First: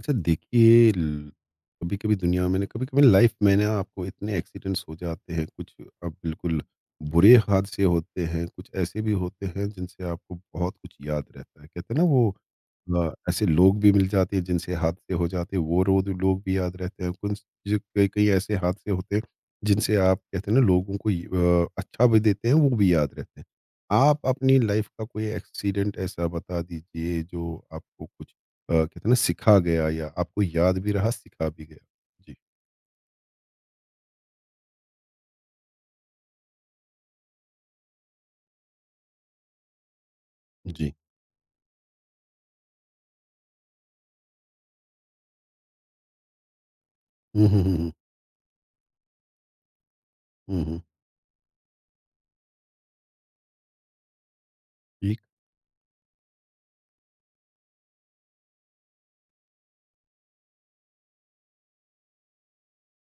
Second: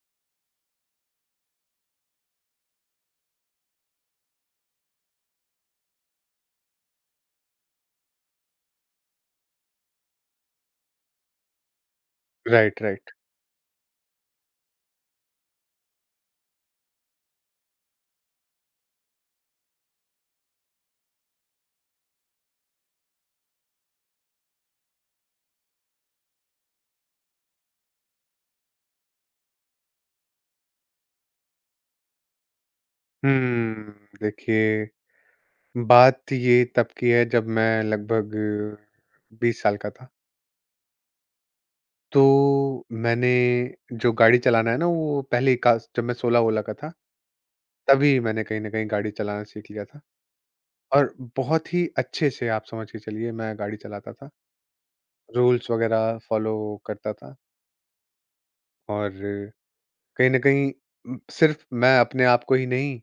अच्छा देखिए कभी-कभी दुनिया में कभी-कभी लाइफ में ना आपको इतने एक्सीडेंट्स हो जाते हैं। कुछ अब बिल्कुल बुरे हादसे होते हैं, कुछ ऐसे भी होते हैं जिनसे आपको बहुत कुछ याद रहता है। कहते हैं ना वो राइट, राइट। ऐसे लोग भी मिल जाते हैं जिनसे हादसे हो जाते हैं, वो रोज लोग भी याद रहते हैं। कुछ कई कई ऐसे हादसे होते हैं जिनसे आप कहते हैं ना लोगों को ये, अच्छा भी देते हैं, वो भी याद रहते हैं। आप अपनी लाइफ का कोई एक्सीडेंट ऐसा बता दीजिए जो आपको कुछ कहते हैं ना सिखा गया, या आपको याद भी रहा, सिखा भी गया? जी। हम्म, देखिए, बात ये तब की है जब मैं लगभग 20 साल का था। जी। तो मैंने जो गाड़ी चलाना है ना वो पहले ही का जब मैं 16-16 का था, हुँ, हुँ, हुँ, हुँ। तभी मैंने कहीं न कहीं गाड़ी चलाना सीख लिया था। हुँ, हुँ। और बहुत ही अच्छे से आप समझ के चलिए मैं गाड़ी चलाता था, ठीक। रूल्स वगैरह फ़ॉलो करता था और कहीं न कहीं सिर्फ़ मैं अपने आप को ही नहीं,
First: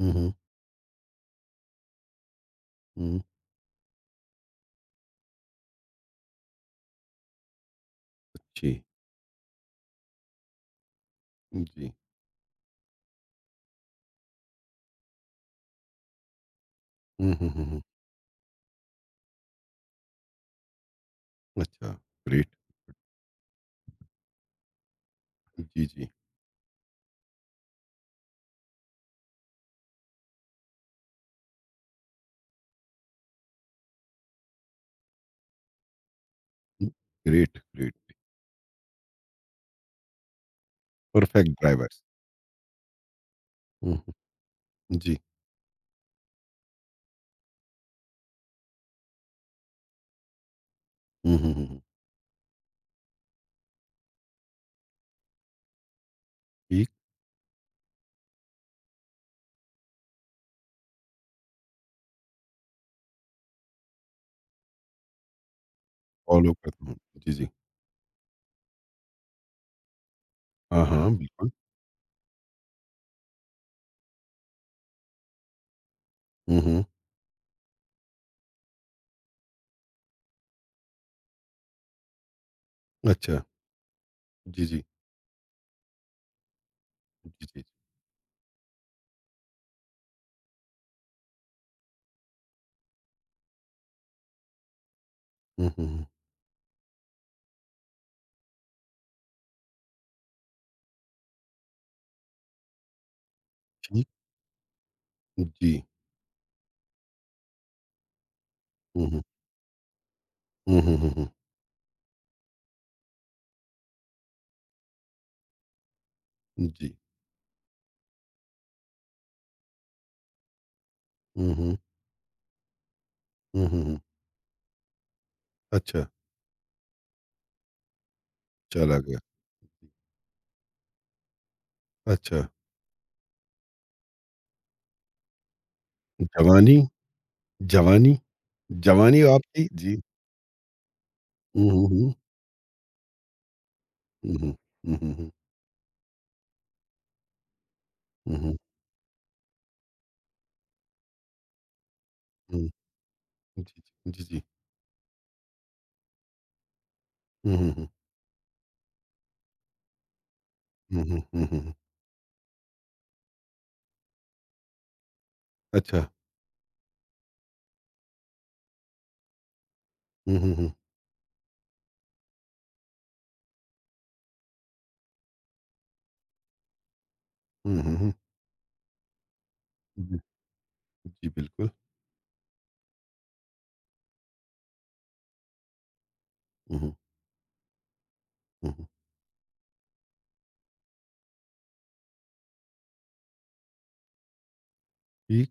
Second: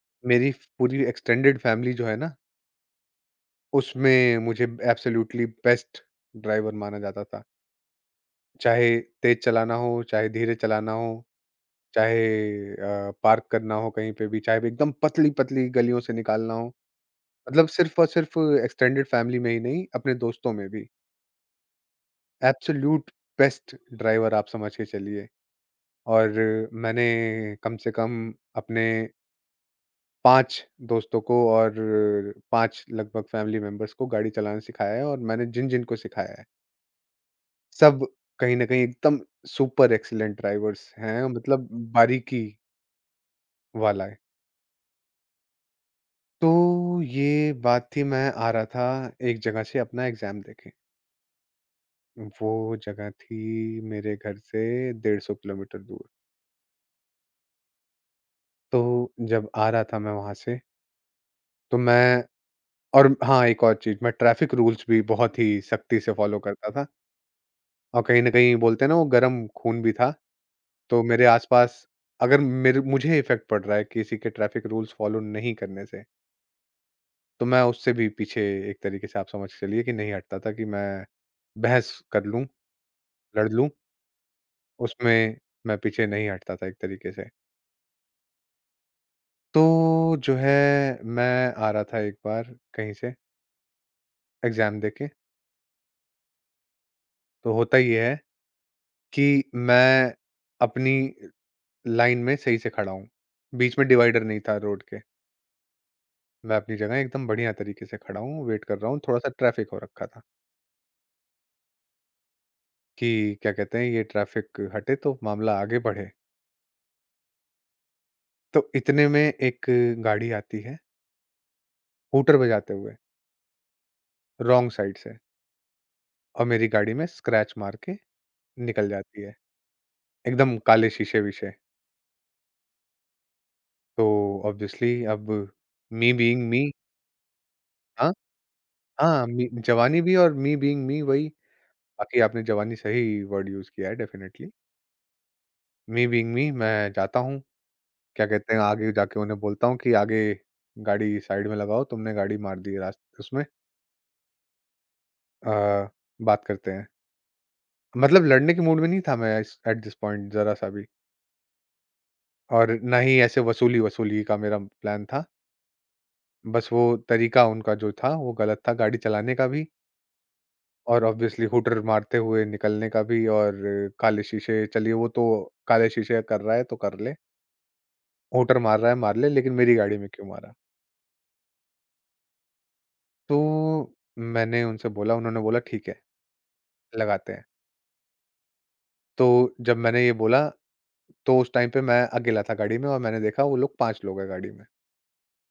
हुँ, हुँ, मेरी पूरी एक्सटेंडेड फैमिली जो है ना हुँ। उसमें मुझे एब्सोल्यूटली बेस्ट ड्राइवर माना जाता था। जी। चाहे तेज़ चलाना हो, चाहे धीरे चलाना हो, जी। चाहे पार्क करना हो कहीं पे भी, चाहे भी एकदम पतली-पतली गलियों से निकालना हो। हुँ, हुँ, हुँ, मतलब हुँ। सिर्फ़ और सिर्फ़ एक्सटेंडेड फैमिली में ही नहीं, अपने दोस्तों में भी। अच्छा, ग्रेट। एब्सोल्यूट बेस्ट ड्राइवर आप समझ के चलिए। जी, जी। और मैंने कम से कम अपने 5 दोस्तों को और 5 लगभग फैमिली मेंबर्स को गाड़ी चलाना सिखाया है और मैंने जिन-जिन को सिखाया है। Great, great. सब कहीं न कहीं एकदम सुपर एक्सीलेंट ड्राइवर्स हैं, परफेक्ट मतलब ड्राइवर्स। बारीकी हुँ, वाला हुँ। है। जी। तो ये बात थी, मैं आ रहा था एक जगह से अपना एग्ज़ाम देके। हुँ, हुँ, हुँ, हुँ। वो जगह थी मेरे घर से 150 किलोमीटर दूर। ठीक, तो जब आ रहा था मैं वहाँ से, तो मैं, और हाँ, एक और चीज़, मैं ट्रैफ़िक रूल्स भी बहुत ही सख्ती से फ़ॉलो फॉलो करता था करता हूँ। जी, जी। और कहीं न कहीं बोलते हैं ना वो गरम खून भी था। हाँ, तो हाँ, मेरे बिल्कुल। आस-पास अगर मेरे मुझे इफ़ेक्ट पड़ रहा है किसी के ट्रैफ़िक रूल्स फ़ॉलो नहीं करने से, हुँ, हुँ। तो मैं उससे भी पीछे एक तरीके से आप समझ के चलिए कि नहीं हटता था, कि मैं बहस कर लूँ, अच्छा। लड़ लूँ, जी, जी। उसमें मैं पीछे नहीं हटता था एक तरीके से। जी, जी। तो जो है, मैं आ रहा था एक बार कहीं से एग्ज़ाम देके, हुँ, हुँ, हुँ। तो होता ये है कि मैं अपनी लाइन में सही से खड़ा हूँ। बीच में ठीक। डिवाइडर नहीं था रोड के। जी। मैं अपनी जगह एकदम बढ़िया तरीके से खड़ा हूँ, वेट कर रहा हूँ, हुँ, हुँ। थोड़ा-सा ट्रैफ़िक हो रखा था, हुँ, हुँ, हुँ, हुँ। कि क्या कहते हैं, ये ट्रैफ़िक हटे तो मामला आगे बढ़े। जी। तो इतने में एक गाड़ी आती है, हुँ, हुँ। हूटर बजाते हुए, हुँ, हुँ, हुँ। रॉन्ग साइड से, अच्छा, और मेरी गाड़ी में स्क्रैच मार के निकल चला गया। जाती है, एकदम काले शीशे-वीशे। अच्छा, तो ऑब्वियसली अब मी बीइंग मी, जवानी? हाँ, जवानी, जवानी हाँ, मी आपकी जी। जवानी भी और मी बीइंग मी वही, हुँ, हुँ, हुँ। बाकी आपने जवानी सही वर्ड यूज़ किया है डेफिनिटली। हुँ, हुँ। मी बीइंग मी मैं जाता हूँ, क्या हुँ, हुँ, कहते हुँ। हैं, आगे जाके उन्हें बोलता हूँ कि आगे गाड़ी साइड में लगाओ, तुमने गाड़ी मार हुँ, हुँ, दी है रास उसमें, हुँ। जी, जी, जी। अ, बात करते हैं। हुँ, हुँ, हुँ। मतलब लड़ने के मूड में नहीं था मैं एट दिस पॉइंट जरा सा भी, हुँ, हुँ, हुँ, हुँ, हुँ। और ना ही ऐसे वसूली वसूली का मेरा प्लान था, अच्छा। बस वो तरीका उनका जो था वो गलत था गाड़ी चलाने का भी, हुँ, हुँ, हुँ। और ऑब्वियसली हुटर मारते हुए निकलने का भी, और काले शीशे चलिए वो तो, काले शीशे कर रहा है तो कर ले, हुँ, हुँ, हुँ। हुटर मार रहा है मार ले, लेकिन मेरी गाड़ी में जी, क्यों मारा। जी, बिल्कुल। तो मैंने उनसे बोला, उन्होंने बोला ठीक है, हुँ, हुँ, लगाते हैं। हुँ, हुँ। तो जब मैंने ये बोला, तो उस टाइम पे मैं अकेला था गाड़ी में और मैंने देखा वो लोग पांच लोग हैं गाड़ी में। ठीक।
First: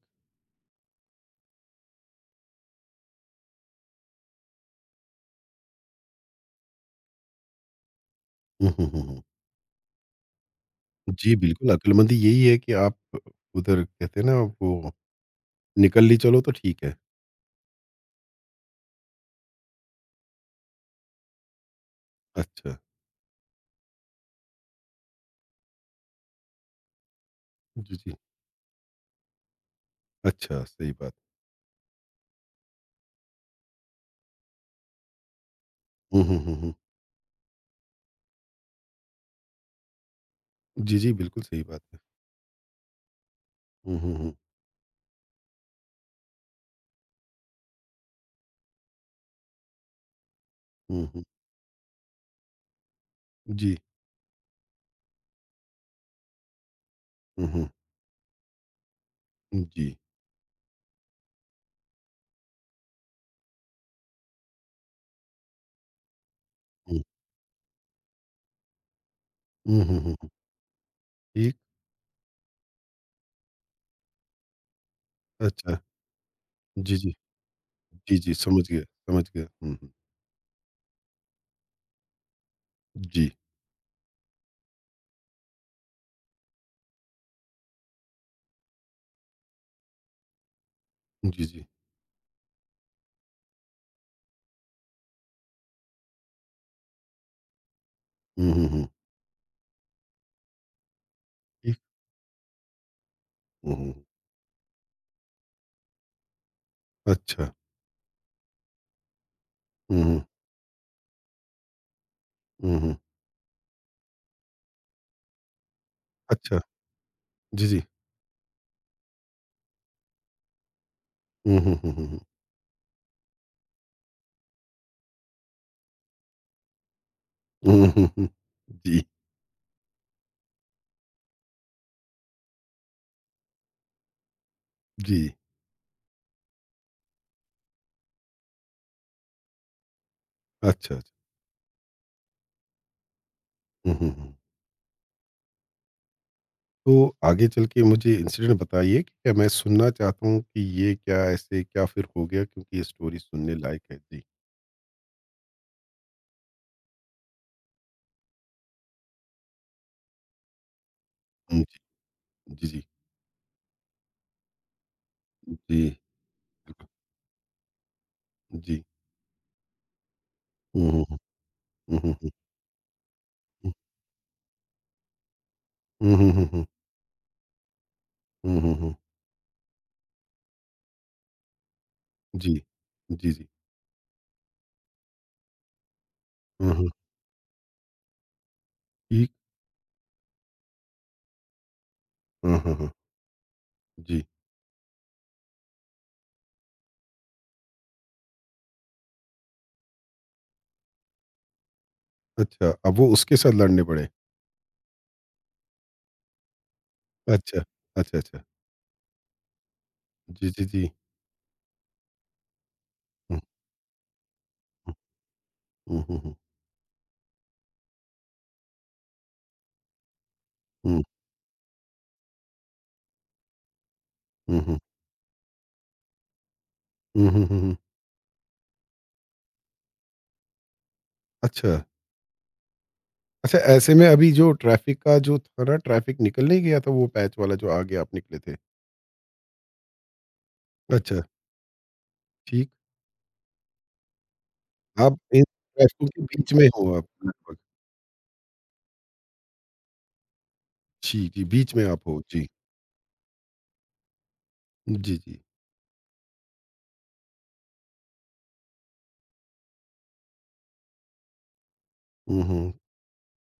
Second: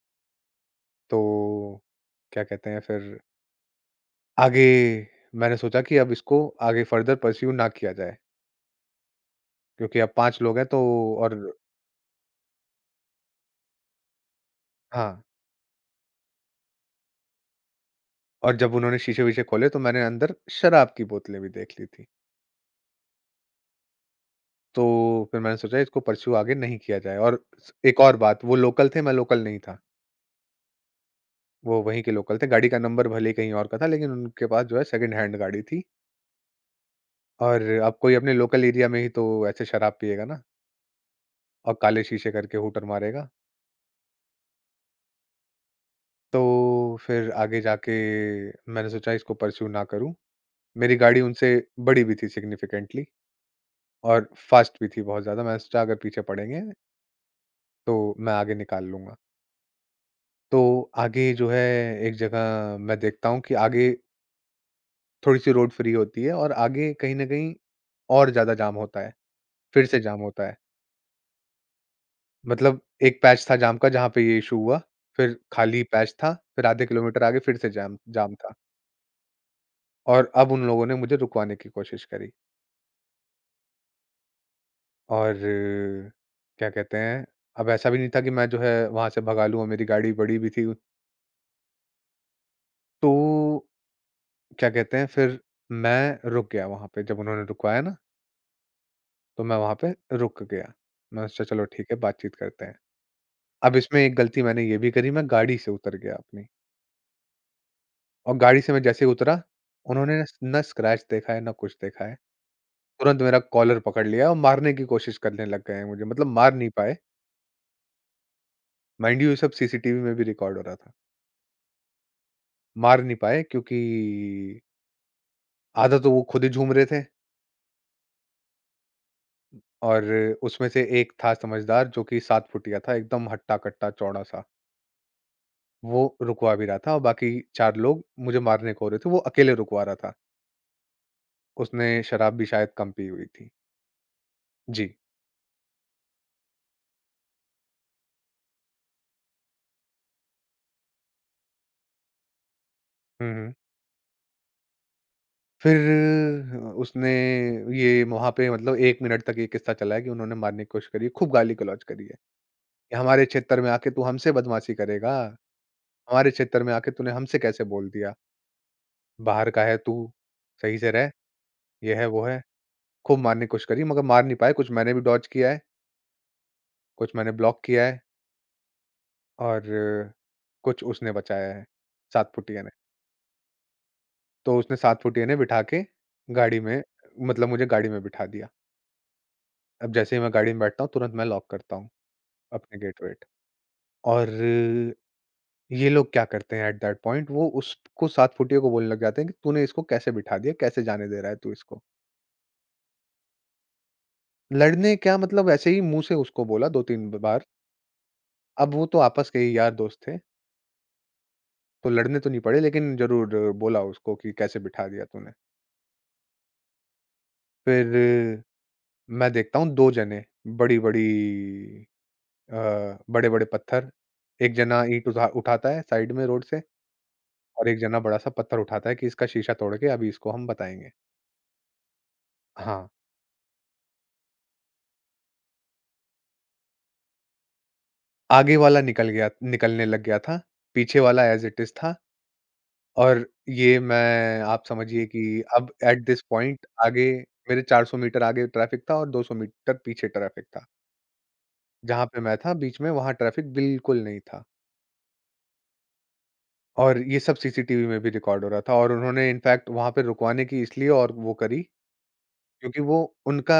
तो क्या कहते हैं, फिर आगे मैंने सोचा कि अब इसको आगे फर्दर पर्स्यू ना किया जाए, हुँ, हुँ, हुँ, हुँ। क्योंकि अब 5 लोग हैं तो। जी, और बिल्कुल, अक्लमंदी यही है कि आप उधर कहते हैं ना वो हाँ, निकल ली चलो तो ठीक है। और जब उन्होंने शीशे-वीशे खोले तो मैंने अंदर शराब की बोतलें भी देख ली थी। अच्छा। तो फिर मैंने सोचा इसको पर्स्यू आगे नहीं किया जाए, और स जी, एक जी। और बात, वो लोकल थे, मैं लोकल नहीं था। अच्छा, सही बात। वो वहीं के लोकल थे, गाड़ी का नंबर भले ही कहीं और का था, लेकिन उनके पास जो है सेकंड हैंड गाड़ी थी, हुँ, हुँ, हुँ, हुँ। और अब कोई अपने लोकल एरिया में ही तो ऐसे शराब पिएगा ना, जी, जी, बिल्कुल सही और बात है। काले शीशे करके हूटर मारेगा। हुँ, हुँ, हुँ। तो फिर आगे जाके मैंने सोचा इसको परस्यू ना करूँ। मेरी हुँ, गाड़ी हुँ। उनसे बड़ी भी थी सिग्निफिकेंटली जी। और फास्ट भी थी बहुत ज़्यादा। मैंने सोचा अगर पीछे पड़ेंगे हुँ, हुँ। तो मैं आगे निकाल लूँगा। जी। तो आगे जो है, एक जगह मैं देखता हूँ कि आगे थोड़ी-सी रोड फ्री होती है और आगे हुँ। कहीं न कहीं और ज़्यादा जाम होता है, हुँ, फिर हुँ, से हुँ, जाम हुँ। होता है। ठीक। मतलब एक पैच था जाम का जहाँ पे ये इश्यू हुआ, फिर अच्छा। खाली पैच था, फिर आधे जी, जी। किलोमीटर आगे फिर से जाम जी, जी, जाम था, समझ गया, समझ गया। हुँ, हुँ। और अब उन लोगों ने मुझे रुकवाने की कोशिश करी। जी। और क्या कहते हैं, अब ऐसा भी नहीं था कि मैं जो है वहाँ से भगा लूँ, और मेरी गाड़ी पड़ी भी थी। जी, जी। तो क्या कहते हैं, फिर मैं रुक गया वहाँ पे, जब उन्होंने रुकवाया ना, हुँ, हुँ, हुँ। तो मैं वहाँ पे रुक गया। मैंने सोचा चलो ठीक। ठीक है, बातचीत करते हैं। हुँ, अब हुँ। इसमें एक गलती मैंने ये भी करी, मैं गाड़ी से उतर गया अपनी, अच्छा। और गाड़ी से मैं जैसे ही उतरा, हुँ, उन्होंने हुँ। ना ना स्क्रैच देखा है, ना कुछ देखा है। हुँ, हुँ। तुरंत मेरा कॉलर पकड़ लिया और मारने की कोशिश करने लग गए हैं मुझे, मतलब मार अच्छा। नहीं पाए। जी, जी। माइंड यू ये सब सीसीटीवी में भी रिकॉर्ड हो रहा था। हुँ, हुँ, हुँ, हुँ, हुँ। मार नहीं पाए क्योंकि आधा तो वो खुद ही झूम रहे थे, हुँ, हुँ, हुँ। जी, और उसमें से एक था समझदार जो कि 7 फुटिया था एकदम हट्टा-कट्टा चौड़ा-सा। जी। वो रुकवा भी रहा था और बाकी 4 लोग मुझे मारने को हो रहे थे, वो अकेले रुकवा रहा था। अच्छा, अच्छा। उसने शराब भी शायद कम पी हुई थी। हुँ, हुँ, हुँ। जी। तो आगे चल के मुझे इंसिडेंट बताइए कि क्या, मैं सुनना चाहता हूँ कि ये क्या ऐसे क्या फिर हो गया, क्योंकि ये स्टोरी हुँ, हुँ। सुनने लायक है? जी। फिर उसने ये वहाँ पे, मतलब 1 मिनट तक ये किस्सा चला है कि उन्होंने मारने की कोशिश करी है, खूब हुँ, गाली-गलौज जी, करी है जी, जी। कि हमारे क्षेत्र में आके तू हमसे बदमाशी करेगा? जी, हमारे क्षेत्र में आके तूने हमसे कैसे बोल दिया? जी। बाहर का है तू, सही हुँ, से हुँ, रह, हुँ। ये हुँ, हुँ, है, हुँ, वो हुँ। है। खूब मारने की कोशिश करी मगर मार नहीं पाए, कुछ मैंने भी डॉज किया है, हुँ, हुँ, हुँ, हुँ। कुछ मैंने ब्लॉक किया है, हुँ, हुँ, हुँ। और कुछ उसने बचाया है, 7 जी। फुटिया ने। जी, जी। तो उसने 7 फुटिया ने बिठा के गाड़ी हुँ, में, हुँ। मतलब मुझे गाड़ी में बिठा दिया। ये अब जैसे ही मैं गाड़ी में बैठता हूँ, तुरंत मैं लॉक करता हूँ हाँ, हाँ, अपने हाँ। गेट-वेट, जी, और ये लोग क्या करते हैं एट दैट पॉइंट, वो उसको 7 फुटिया को बोलने लग जाते हैं कि तूने इसको कैसे बिठा दिया? कैसे जाने दे रहा है तू इसको? अच्छा, अब वो उसके साथ लड़ने पड़े। लड़ने क्या मतलब, ऐसे ही मुँह से उसको बोला 2-3 बार। अच्छा, अच्छा, अच्छा। अब वो तो आपस के ही यार दोस्त थे। जी, जी, जी। तो लड़ने तो नहीं पड़े, लेकिन ज़रूर हुँ, बोला उसको कि कैसे बिठा दिया तूने। हुँ, हुँ, हुँ, हुँ। फिर मैं देखता हूँ 2 जने हुँ, बड़ी-बड़ी, अ, बड़े-बड़े पत्थर, एक हुँ, हुँ। जना ईंट उठाता है साइड में रोड से, हुँ, हुँ, हुँ, और हुँ। एक जना बड़ा-सा पत्थर उठाता है कि इसका शीशा तोड़ के अभी इसको हम बताएँगे। अच्छा, हाँ, अच्छा, ऐसे में अभी जो ट्रैफ़िक का जो था ना, ट्रैफ़िक निकल नहीं गया था वो पैच वाला जो आगे आप निकले थे? आगे वाला निकल गया, निकलने लग गया था, पीछे अच्छा, वाला एज़ इट इज़ था। ठीक। और ये मैं आप समझिए आप कि इन अब एट ट्रैफ़िकों के दिस बीच पॉइंट में हो आप आगे, लगभग। मेरे 400 मीटर आगे ट्रैफ़िक था और 200 मीटर पीछे ट्रैफ़िक था। जी, जी, बीच में जहाँ आप पे हो। मैं जी, था बीच में, वहाँ ट्रैफिक बिल्कुल नहीं था। जी, जी। और ये सब सीसीटीवी में भी रिकॉर्ड हो रहा था, और उन्होंने इनफैक्ट वहाँ पे रुकवाने की इसलिए और वो करी, हुँ, हुँ। क्योंकि वो उनका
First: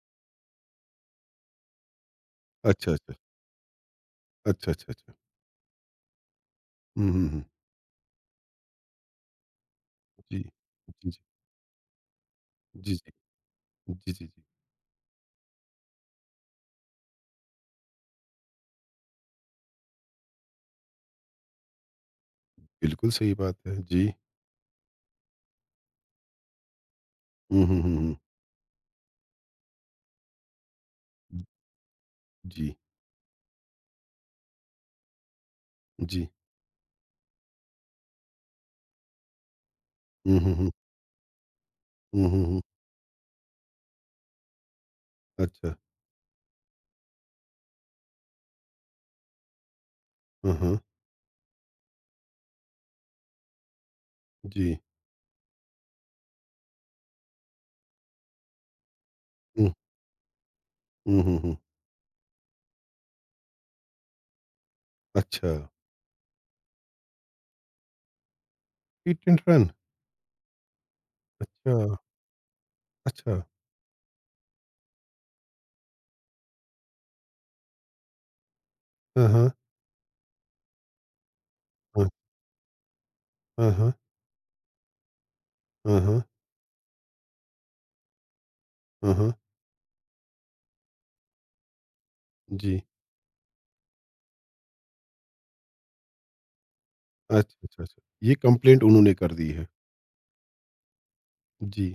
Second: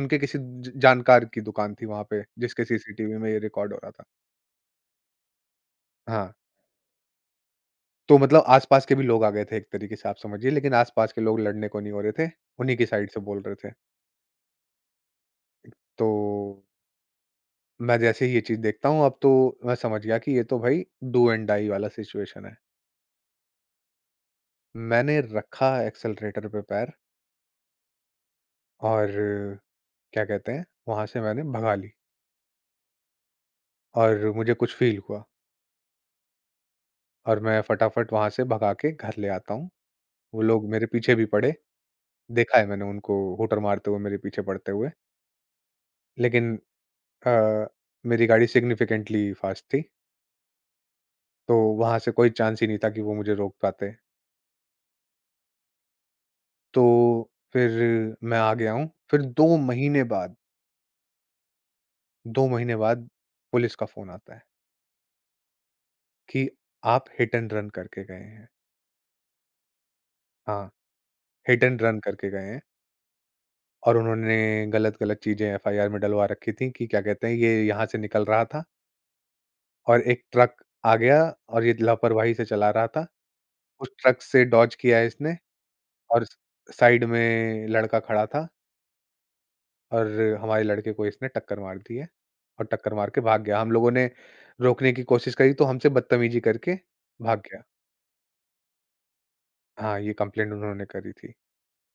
उनके किसी ज जानकार की दुकान थी वहाँ पे, जिसके अच्छा, अच्छा। सीसीटीवी में ये रिकॉर्ड हो रहा था। अच्छा, अच्छा, अच्छा। हाँ, हुँ, हुँ, हुँ। तो मतलब आस-पास के भी लोग आ गए थे एक तरीके से आप जी। समझिए, लेकिन जी, आस-पास जी। के लोग लड़ने को नहीं हो रहे थे, उन्हीं की जी, साइड जी। से बोल रहे थे। जी, जी, जी। तो मैं जैसे ही ये चीज़ देखता हूँ, अब तो मैं समझ गया कि ये तो भाई डू एंड डाई वाला सिचुएशन है। बिल्कुल सही बात है। जी। मैंने रखा एक्सेलरेटर पे पैर, हुँ, हुँ, हुँ, हुँ। और क्या कहते हैं, वहाँ से मैंने भगा ली, जी, और मुझे कुछ फ़ील हुआ, जी। और मैं फटाफट वहाँ से भगा के घर ले आता हूँ। हुँ, वो हुँ, लोग हुँ। मेरे पीछे भी पड़े, हुँ, हुँ, देखा हुँ। है मैंने उनको हूटर मारते हुए मेरे पीछे पड़ते हुए। अच्छा। लेकिन अ, मेरी गाड़ी सिग्निफ़िकेंटली फ़ास्ट थी, हाँ, हाँ। तो वहाँ से कोई चांस ही नहीं था कि वो मुझे रोक पाते। जी। तो फिर मैं आ गया हूँ, फिर 2 हुँ, महीने बाद, हुँ, हुँ, हुँ। 2 महीने बाद पुलिस का फ़ोन आता है अच्छा, कि आप हिट एंड रन करके गए हैं। Hit and run. हाँ, हिट अच्छा, एंड रन करके गए हैं। अच्छा। और उन्होंने गलत-गलत चीज़ें एफआईआर में डलवा रखी थी कि क्या कहते हैं, ये यहाँ से निकल रहा था हाँ, हाँ। और एक ट्रक आ गया और ये हाँ, लापरवाही से चला रहा था। हाँ, उस हाँ। ट्रक से डॉज किया इसने, हाँ, हाँ। और स साइड में लड़का खड़ा था, हाँ, हाँ। और हमारे लड़के को इसने टक्कर मार दी है, और जी। टक्कर मार के भाग गया। हम लोगों ने रोकने की कोशिश करी तो हमसे बदतमीज़ी करके भाग अच्छा, गया। अच्छा, अच्छा। ये कंप्लेंट उन्होंने कर दी है। हाँ, ये कंप्लेंट उन्होंने करी थी। जी।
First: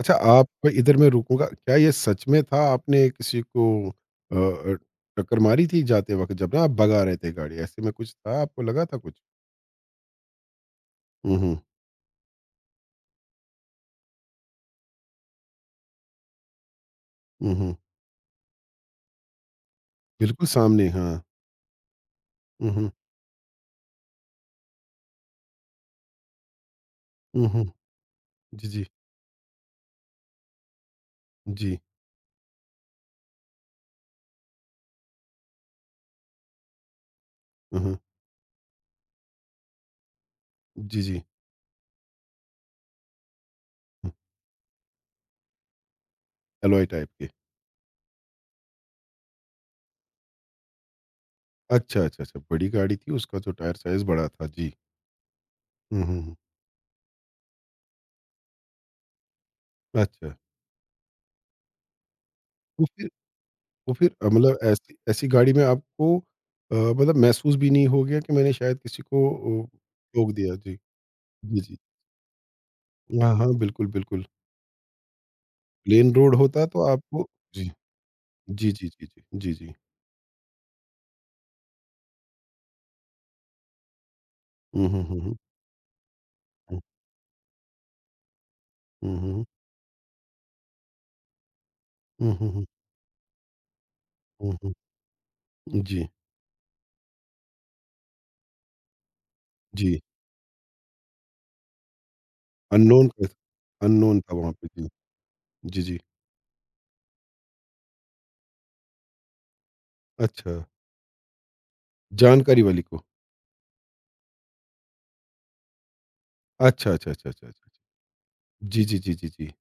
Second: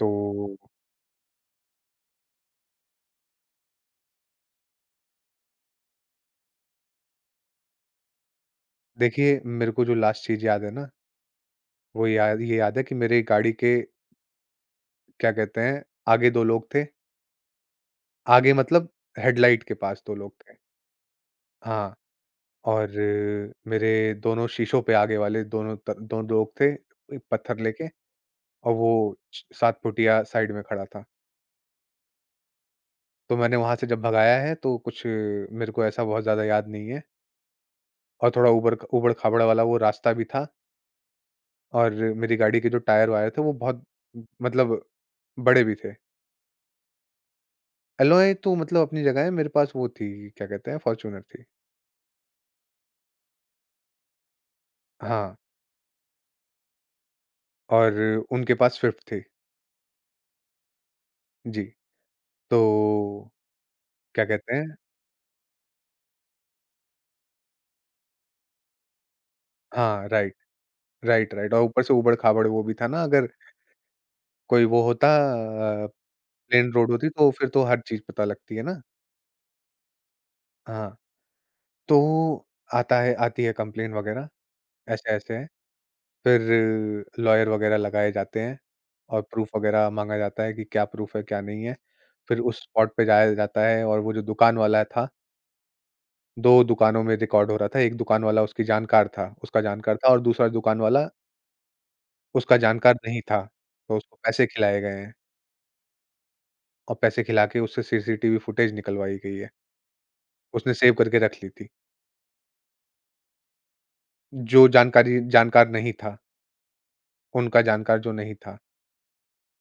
अच्छा आप, मैं रुकूँगा, क्या ये सच में था, आपने किसी को टक्कर मारी थी जाते वक़्त जब ना आप भगा रहे थे गाड़ी, ऐसे में कुछ था, आपको लगा था कुछ? देखिए, मेरे को जो लास्ट चीज़ याद है ना, हुँ, हुँ। वो याद ये याद है कि मेरी गाड़ी के, क्या कहते हैं, आगे 2 लोग थे। हुँ, हुँ। आगे मतलब हेडलाइट के पास 2 लोग बिल्कुल थे। सामने, हाँ। हाँ, हुँ, और हुँ। मेरे दोनों शीशों पे आगे वाले दोनों, त 2 लोग थे, एक हुँ, पत्थर हुँ। लेके, जी, और जी। वो स 7 फुटिया साइड में खड़ा था। जी। तो मैंने वहाँ से जब भगाया है, तो कुछ मेरे को ऐसा बहुत ज़्यादा याद नहीं है, हुँ, हुँ। और थोड़ा ऊबड़-खाबड़ वाला वो रास्ता भी था, जी, जी। और मेरी गाड़ी के जो टायर-वायर थे वो बहुत, हुँ, मतलब बड़े भी थे। एलॉय टाइप के। एलॉय तो मतलब अपनी जगह है, मेरे पास वो थी, क्या कहते हैं, फ़ॉर्च्यूनर थी। अच्छा, अच्छा, अच्छा, बड़ी गाड़ी थी, उसका तो टायर साइज़ बड़ा था। जी। हाँ, हुँ, हुँ, हुँ। और उनके पास स्विफ्ट थी। अच्छा, जी, तो तो फिर क्या कहते मतलब हैं, ऐसी ऐसी गाड़ी में आपको मतलब महसूस भी नहीं हो गया कि मैंने शायद किसी को ओ, हाँ, ठोक राइट, दिया? जी। राइट, राइट, जी, और जी। ऊपर से ऊबड़-खाबड़ वो भी था ना, अगर हाँ, हाँ, बिल्कुल, बिल्कुल। कोई वो होता, अ, प्लेन रोड होता प्लेन तो रोड होती आपको तो फिर तो जी। हर चीज़ पता लगती है जी, ना? जी, जी, जी। जी, जी। हाँ, तो आता है आती है कंप्लेन वगैरह, हुँ, हुँ, हुँ, ऐसे-ऐसे हुँ। है। फिर लॉयर वगैरह लगाए जाते हैं, हुँ, और हुँ, हुँ। प्रूफ वगैरह माँगा जाता है कि क्या प्रूफ है, क्या नहीं है। हुँ, फिर हुँ, उस हुँ। स्पॉट पे जाया जाता है, और वो जो हुँ, दुकान हुँ। वाला था, जी, 2 दुकानों में रिकॉर्ड हो रहा था, एक दुकान वाला उसकी जानकार था उसका जानकार जी। था और दूसरा दुकान वाला उसका जानकार अननोन नहीं था था, तो उसको पैसे वहाँ पे। खिलाए जी। गए हैं। जी, जी। और पैसे खिला के उससे सीसीटीवी फुटेज निकलवाई गई है। अच्छा, उसने सेव करके रख ली थी। जानकारी वाली को। जो जानकार नहीं था, अच्छा, अच्छा, अच्छा, अच्छा, उनका अच्छा। जानकार जो नहीं था, जी, जी, जी, जी, जी।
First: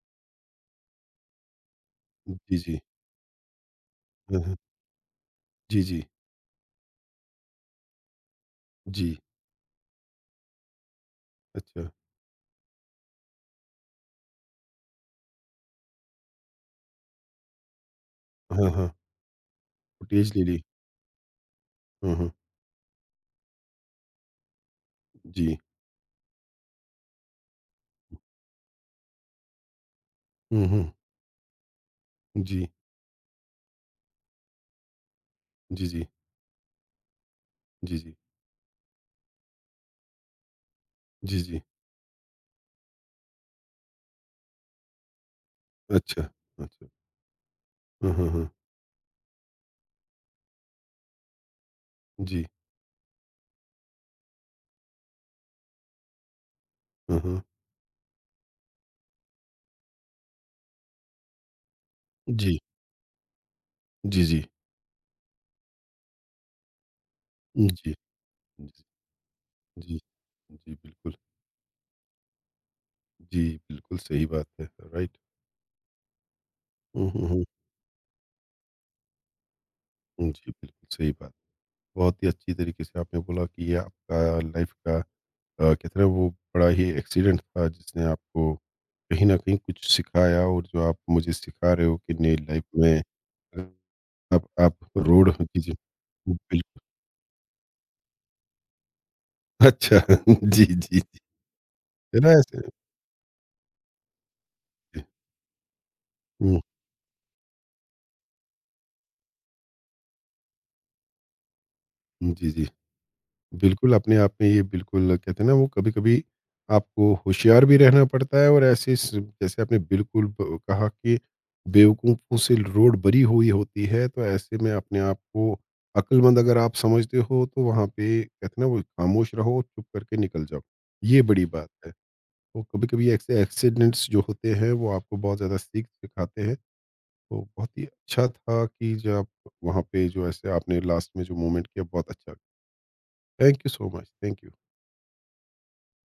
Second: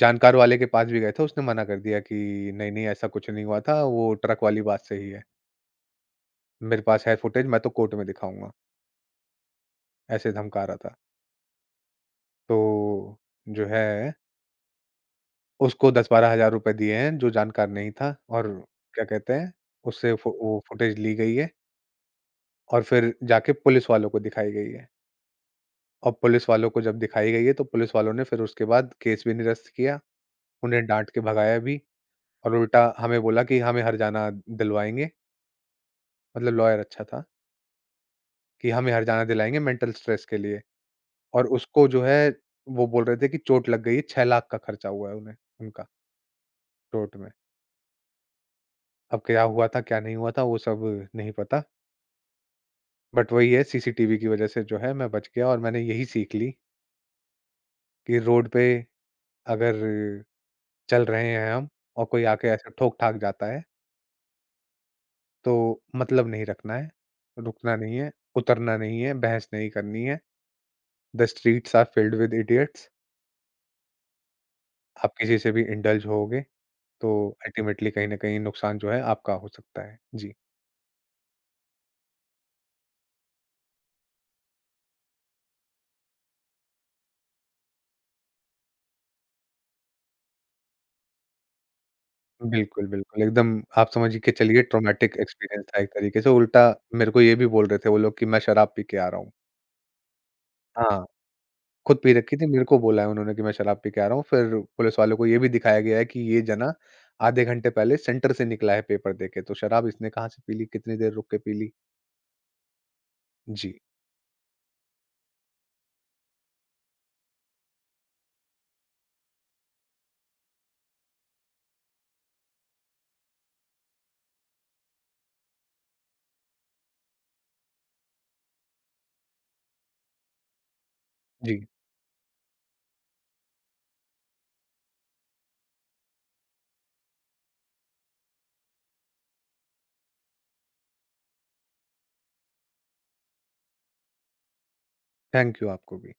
जानकार वाले के पास भी गए थे, उसने मना कर दिया कि जी, जी। नहीं-नहीं ऐसा कुछ नहीं हुआ था, वो हाँ, ट्रक हाँ। वाली बात सही है। जी, जी। मेरे पास है फुटेज, मैं तो कोर्ट में दिखाऊँगा, जी। ऐसे धमका रहा था। अच्छा। तो जो है, उसको 10-12 हज़ार रुपए दिए हैं जो जानकार नहीं था, और हाँ, हाँ। क्या कहते हैं, उससे फु फुटेज ले ली। वो फुटेज ली गई है, हाँ, हाँ। और फिर जाके पुलिस वालों को दिखाई गई है। जी। और पुलिस वालों को जब दिखाई गई है, तो पुलिस वालों ने फिर उसके बाद केस भी निरस्त किया, हुँ, उन्हें हुँ। डाँट के भगाया भी, और जी। उल्टा हमें बोला कि हमें हर्जाना दिलवाएँगे, जी, जी। मतलब लॉयर अच्छा था, जी, जी। कि हमें हर्जाना दिलाएँगे मेंटल स्ट्रेस के लिए, जी, और जी। उसको जो है, वो बोल रहे थे कि चोट लग गई है, 6 लाख का खर्चा हुआ है उन्हें, उनका अच्छा, अच्छा। चोट में। हाँ, हाँ, हाँ। अब क्या हुआ था, क्या नहीं हुआ था, वो सब नहीं पता, जी। बट वही है सीसीटीवी की वज़ह से जो है मैं बच गया, और मैंने यही सीख ली हाँ, हाँ। कि रोड पे अगर चल रहे हैं हम, और कोई आके जी। ऐसे ठोक-ठाक जाता है, जी, जी। तो मतलब नहीं रखना है, रुकना जी। नहीं है, जी। उतरना नहीं है, बहस नहीं जी, करनी है। जी बिल्कुल। The streets are filled with idiots. जी, बिल्कुल सही बात है, आप राइट? किसी से भी इंडल्ज होगे हुँ, तो हुँ, हुँ। अल्टीमेटली कहीं न कहीं नुकसान जो है आपका हो सकता है। जी, जी, बिल्कुल सही बात। बहुत ही अच्छी तरीके से आपने बोला कि ये आपका लाइफ़ का कहते हैं ना वो बड़ा ही एक्सीडेंट था जिसने आपको कहीं न कहीं कुछ सिखाया, और जो आप मुझे सिखा रहे हो कि नहीं, लाइफ बिल्कुल, में बिल्कुल, एकदम अगर आप समझ के आप चलिए, ट्रॉमेटिक रोड जी, एक्सपीरियंस जी। था एक तरीके से, उल्टा बिल्कुल। मेरे को ये भी बोल रहे थे वो लोग कि मैं शराब पी के आ रहा हूँ। अच्छा जी, जी, हाँ। जी। खुद पी है ना रखी थी, मेरे ऐसे? को बोला है उन्होंने कि मैं शराब पी के आ रहा हूँ, फिर पुलिस जी। वालों को ये भी दिखाया गया है कि ये हुँ, जना आधे घंटे पहले सेंटर से निकला है पेपर देके, तो शराब इसने कहाँ से पी ली, कितनी देर रुक के पी ली? जी, जी। जी, बिल्कुल, अपने आप में ये बिल्कुल कहते हैं ना वो कभी-कभी आपको होशियार भी रहना पड़ता है, और ऐसे स जैसे आपने बिल्कुल ब कहा कि बेवकूफ़ों से रोड भरी हुई होती है, तो ऐसे में अपने आप को अक्लमंद अगर आप समझते हो, तो वहाँ पे कहते हैं ना वो, खामोश रहो, चुप करके निकल जाओ। ये बड़ी जी। बात है। तो कभी-कभी ऐसे एक्सीडेंट्स जो होते हैं, वो आपको बहुत ज़्यादा सीख सिखाते हैं। तो बहुत ही अच्छा था कि जब वहाँ पे जो ऐसे आपने लास्ट में जो मोमेंट किया, बहुत अच्छा। Thank you so much. Thank you. Thank you आपको भी।